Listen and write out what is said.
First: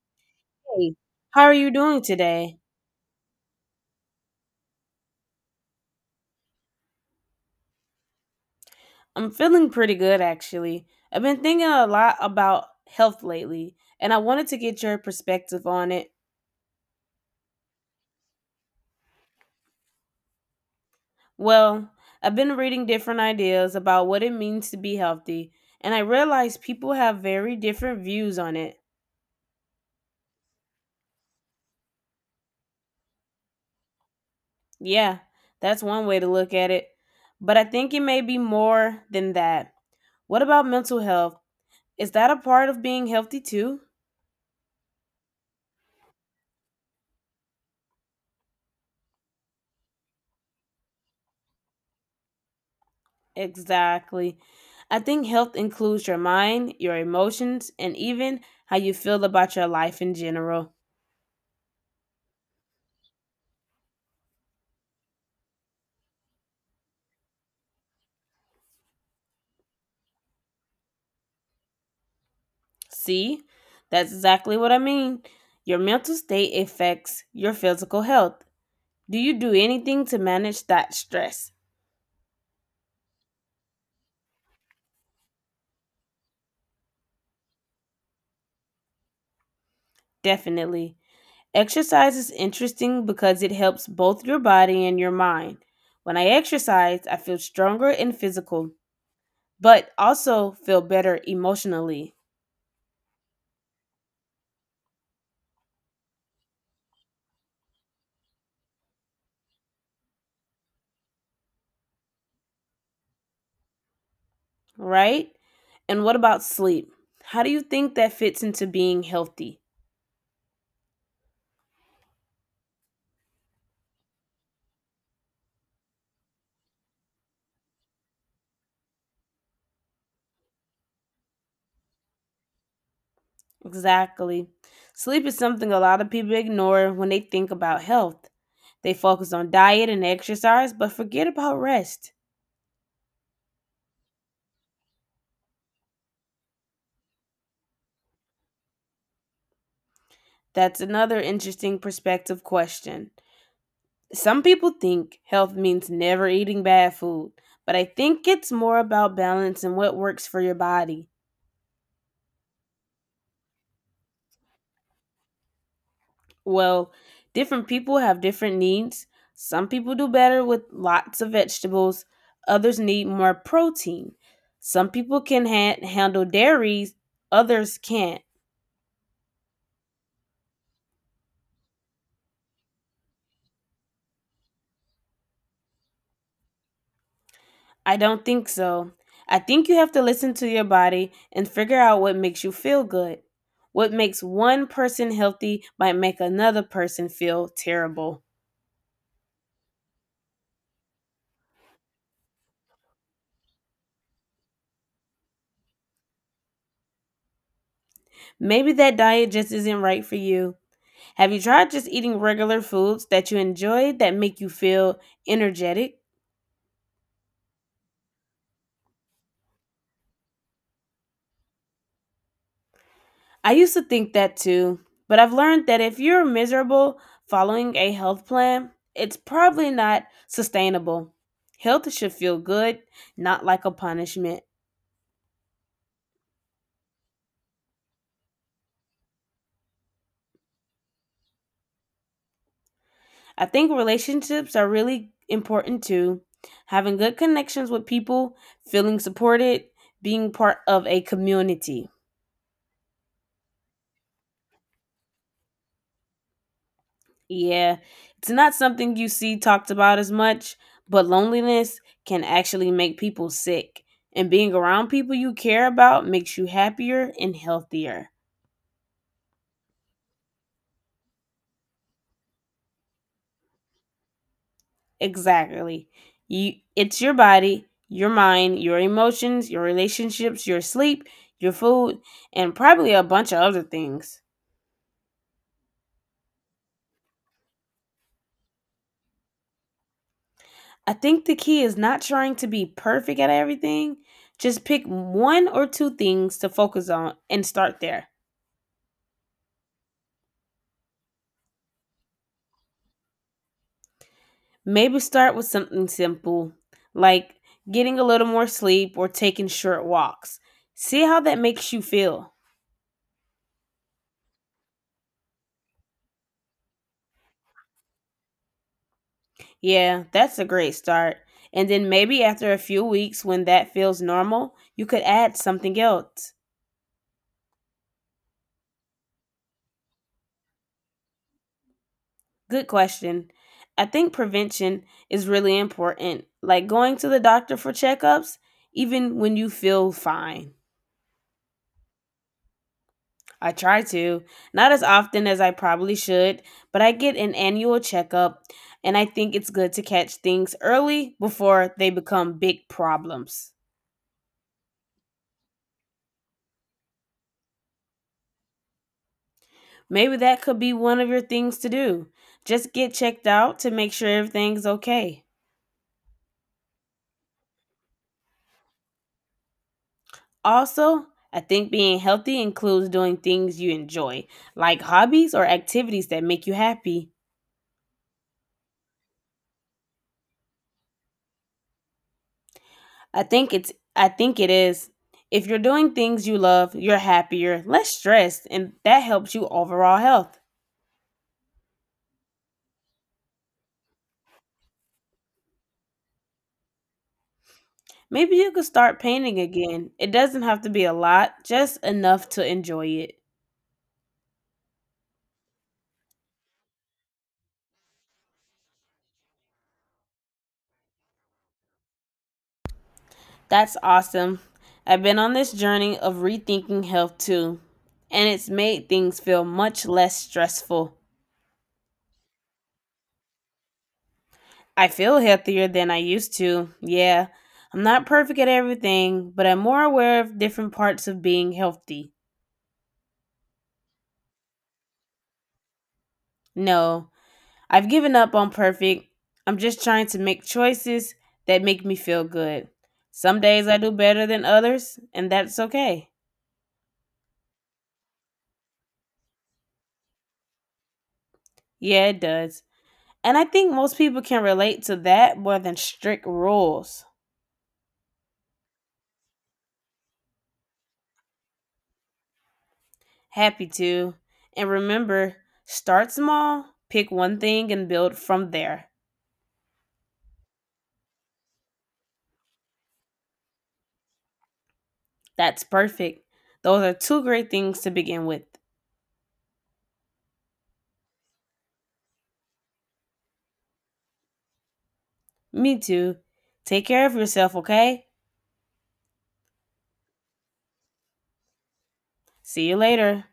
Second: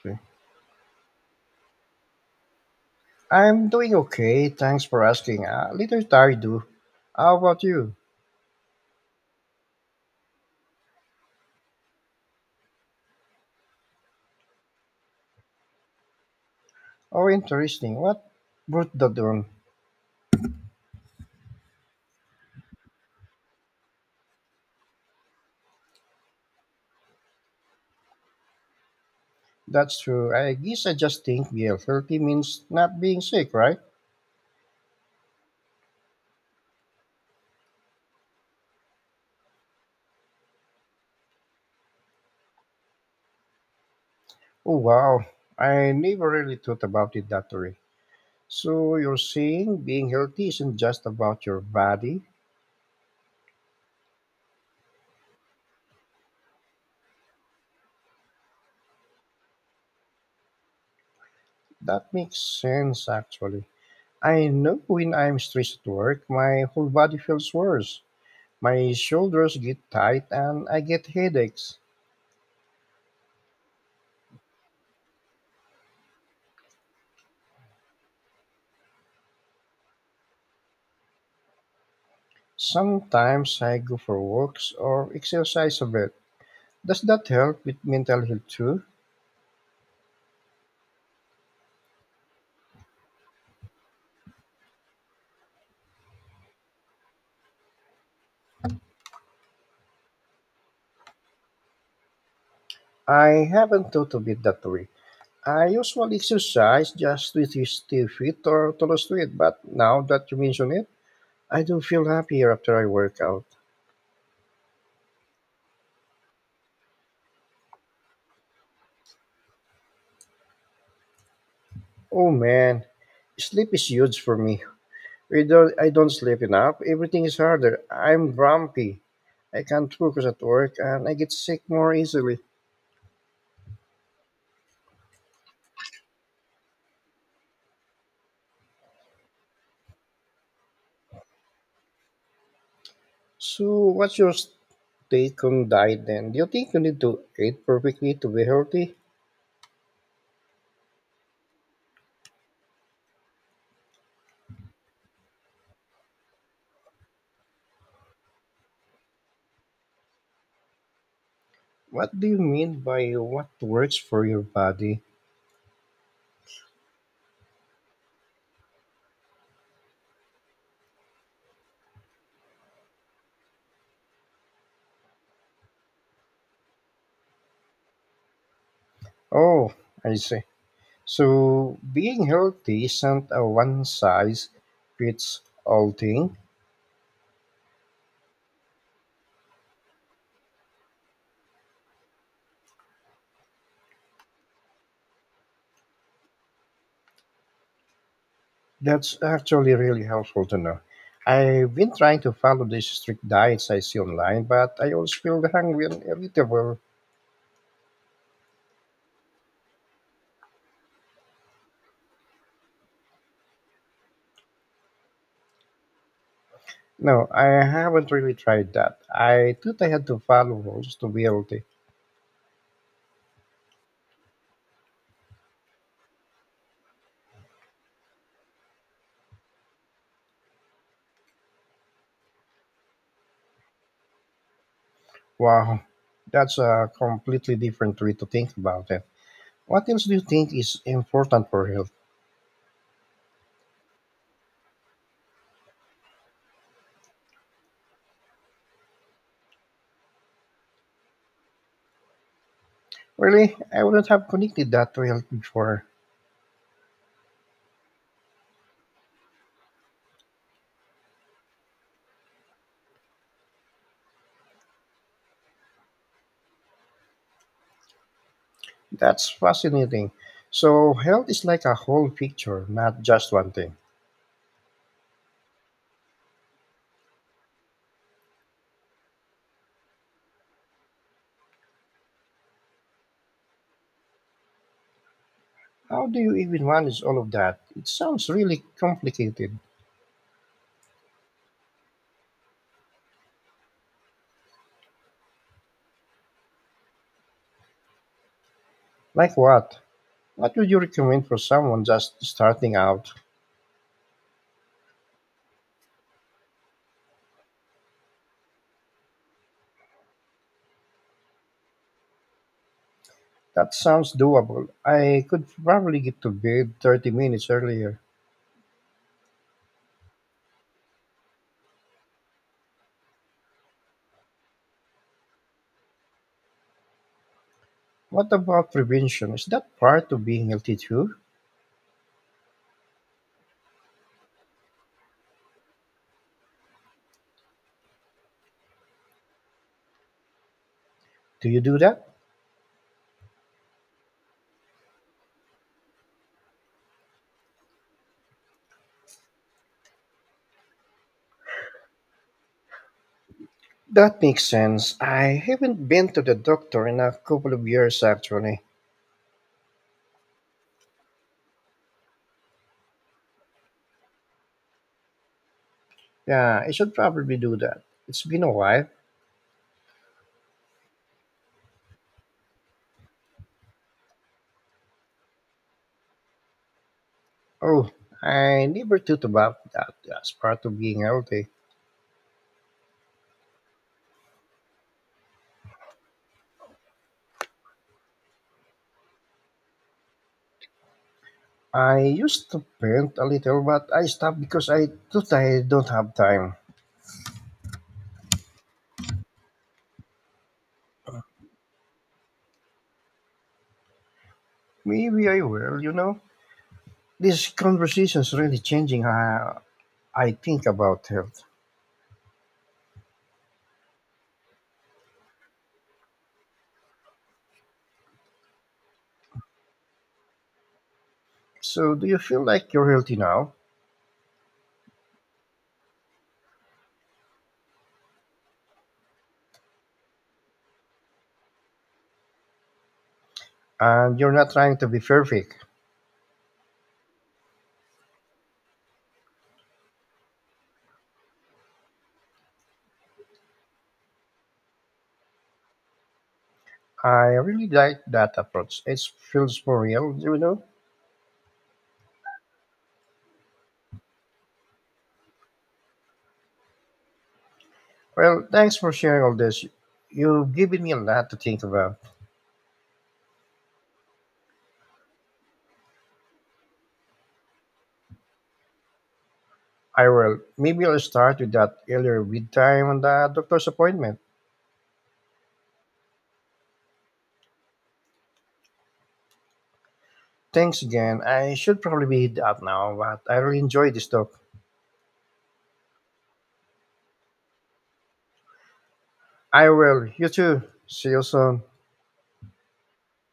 Okay. Hey, how are you doing today? I'm doing okay. Thanks for asking. A little tired, do. How about you? I'm feeling pretty good actually. I've been thinking a lot about health lately, and I wanted to get your perspective on it. Oh, interesting. What brought the dawn? Well, I've been reading different ideas about what it means to be healthy, and I realized people have very different views on it. That's true. I guess I just think being healthy means not being sick, right? Yeah, that's one way to look at it. But I think it may be more than that. What about mental health? Is that a part of being healthy too? Oh, wow. I never really thought about it that way. So you're saying being healthy isn't just about your body? Exactly. I think health includes your mind, your emotions, and even how you feel about your life in general. That makes sense, actually. I know when I'm stressed at work, my whole body feels worse. My shoulders get tight and I get headaches. See? That's exactly what I mean. Your mental state affects your physical health. Do you do anything to manage that stress? Sometimes I go for walks or exercise a bit. Does that help with mental health too? Definitely. Exercise is interesting because it helps both your body and your mind. When I exercise, I feel stronger and physical, but also feel better emotionally. I haven't thought of it that way. I usually exercise just to stay fit or to lose weight, but now that you mention it, I do feel happier after I work out. Right? And what about sleep? How do you think that fits into being healthy? Oh man, sleep is huge for me. Without I don't sleep enough, everything is harder. I'm grumpy. I can't focus at work and I get sick more easily. Exactly. Sleep is something a lot of people ignore when they think about health. They focus on diet and exercise, but forget about rest. So, what's your take on diet then? Do you think you need to eat perfectly to be healthy? That's another interesting perspective question. Some people think health means never eating bad food, but I think it's more about balance and what works for your body. What do you mean by what works for your body? Well, different people have different needs. Some people do better with lots of vegetables, others need more protein. Some people can handle dairies, others can't. Oh, I see. So, being healthy isn't a one size fits all thing. I don't think so. I think you have to listen to your body and figure out what makes you feel good. What makes one person healthy might make another person feel terrible. That's actually really helpful to know. I've been trying to follow these strict diets I see online, but I always feel hungry and irritable. Maybe that diet just isn't right for you. Have you tried just eating regular foods that you enjoy that make you feel energetic? No, I haven't really tried that. I thought I had to follow rules to be healthy. I used to think that too, but I've learned that if you're miserable following a health plan, it's probably not sustainable. Health should feel good, not like a punishment. Wow, that's a completely different way to think about it. What else do you think is important for health? I think relationships are really important too. Having good connections with people, feeling supported, being part of a community. Really, I wouldn't have connected that to health before. Yeah, it's not something you see talked about as much, but loneliness can actually make people sick. And being around people you care about makes you happier and healthier. That's fascinating. So, health is like a whole picture, not just one thing. Exactly. You it's your body, your mind, your emotions, your relationships, your sleep, your food, and probably a bunch of other things. How do you even manage all of that? It sounds really complicated. I think the key is not trying to be perfect at everything. Just pick one or two things to focus on and start there. Like what? What would you recommend for someone just starting out? Maybe start with something simple, like getting a little more sleep or taking short walks. See how that makes you feel. That sounds doable. I could probably get to bed 30 minutes earlier. Yeah, that's a great start. And then maybe after a few weeks, when that feels normal, you could add something else. What about prevention? Is that part of being healthy too? Good question. I think prevention is really important, like going to the doctor for checkups, even when you feel fine. Do you do that? I try to, not as often as I probably should, but I get an annual checkup, and I think it's good to catch things early before they become big problems. That makes sense. I haven't been to the doctor in a couple of years actually. Maybe that could be one of your things to do. Just get checked out to make sure everything's okay. Yeah, I should probably do that. It's been a while. Also, I think being healthy includes doing things you enjoy, like hobbies or activities that make you happy. Oh, I never thought about that as part of being healthy. I think it is. If you're doing things you love, you're happier, less stressed, and that helps you overall health. I used to paint a little, but I stopped because I thought I don't have time. Maybe you could start painting again. It doesn't have to be a lot, just enough to enjoy it. Maybe I will, you know? This conversation is really changing how I think about health. That's awesome. I've been on this journey of rethinking health too, and it's made things feel much less stressful. So, do you feel like you're healthy now? I feel healthier than I used to. Yeah, I'm not perfect at everything, but I'm more aware of different parts of being healthy. And you're not trying to be perfect. No, I've given up on perfect. I'm just trying to make choices that make me feel good. Some days I do better than others, and that's okay. I really like that approach. It feels more real, you know? Yeah, it does. And I think most people can relate to that more than strict rules. Well, thanks for sharing all this. You've given me a lot to think about. Happy to. And remember, start small, pick one thing, and build from there. I will. Maybe I'll start with that earlier read time on the doctor's appointment. That's perfect. Those are two great things to begin with. Thanks again. I should probably be out now, but I really enjoyed this talk. Me too. Take care of yourself, okay? I will. You too. See you soon. See you later.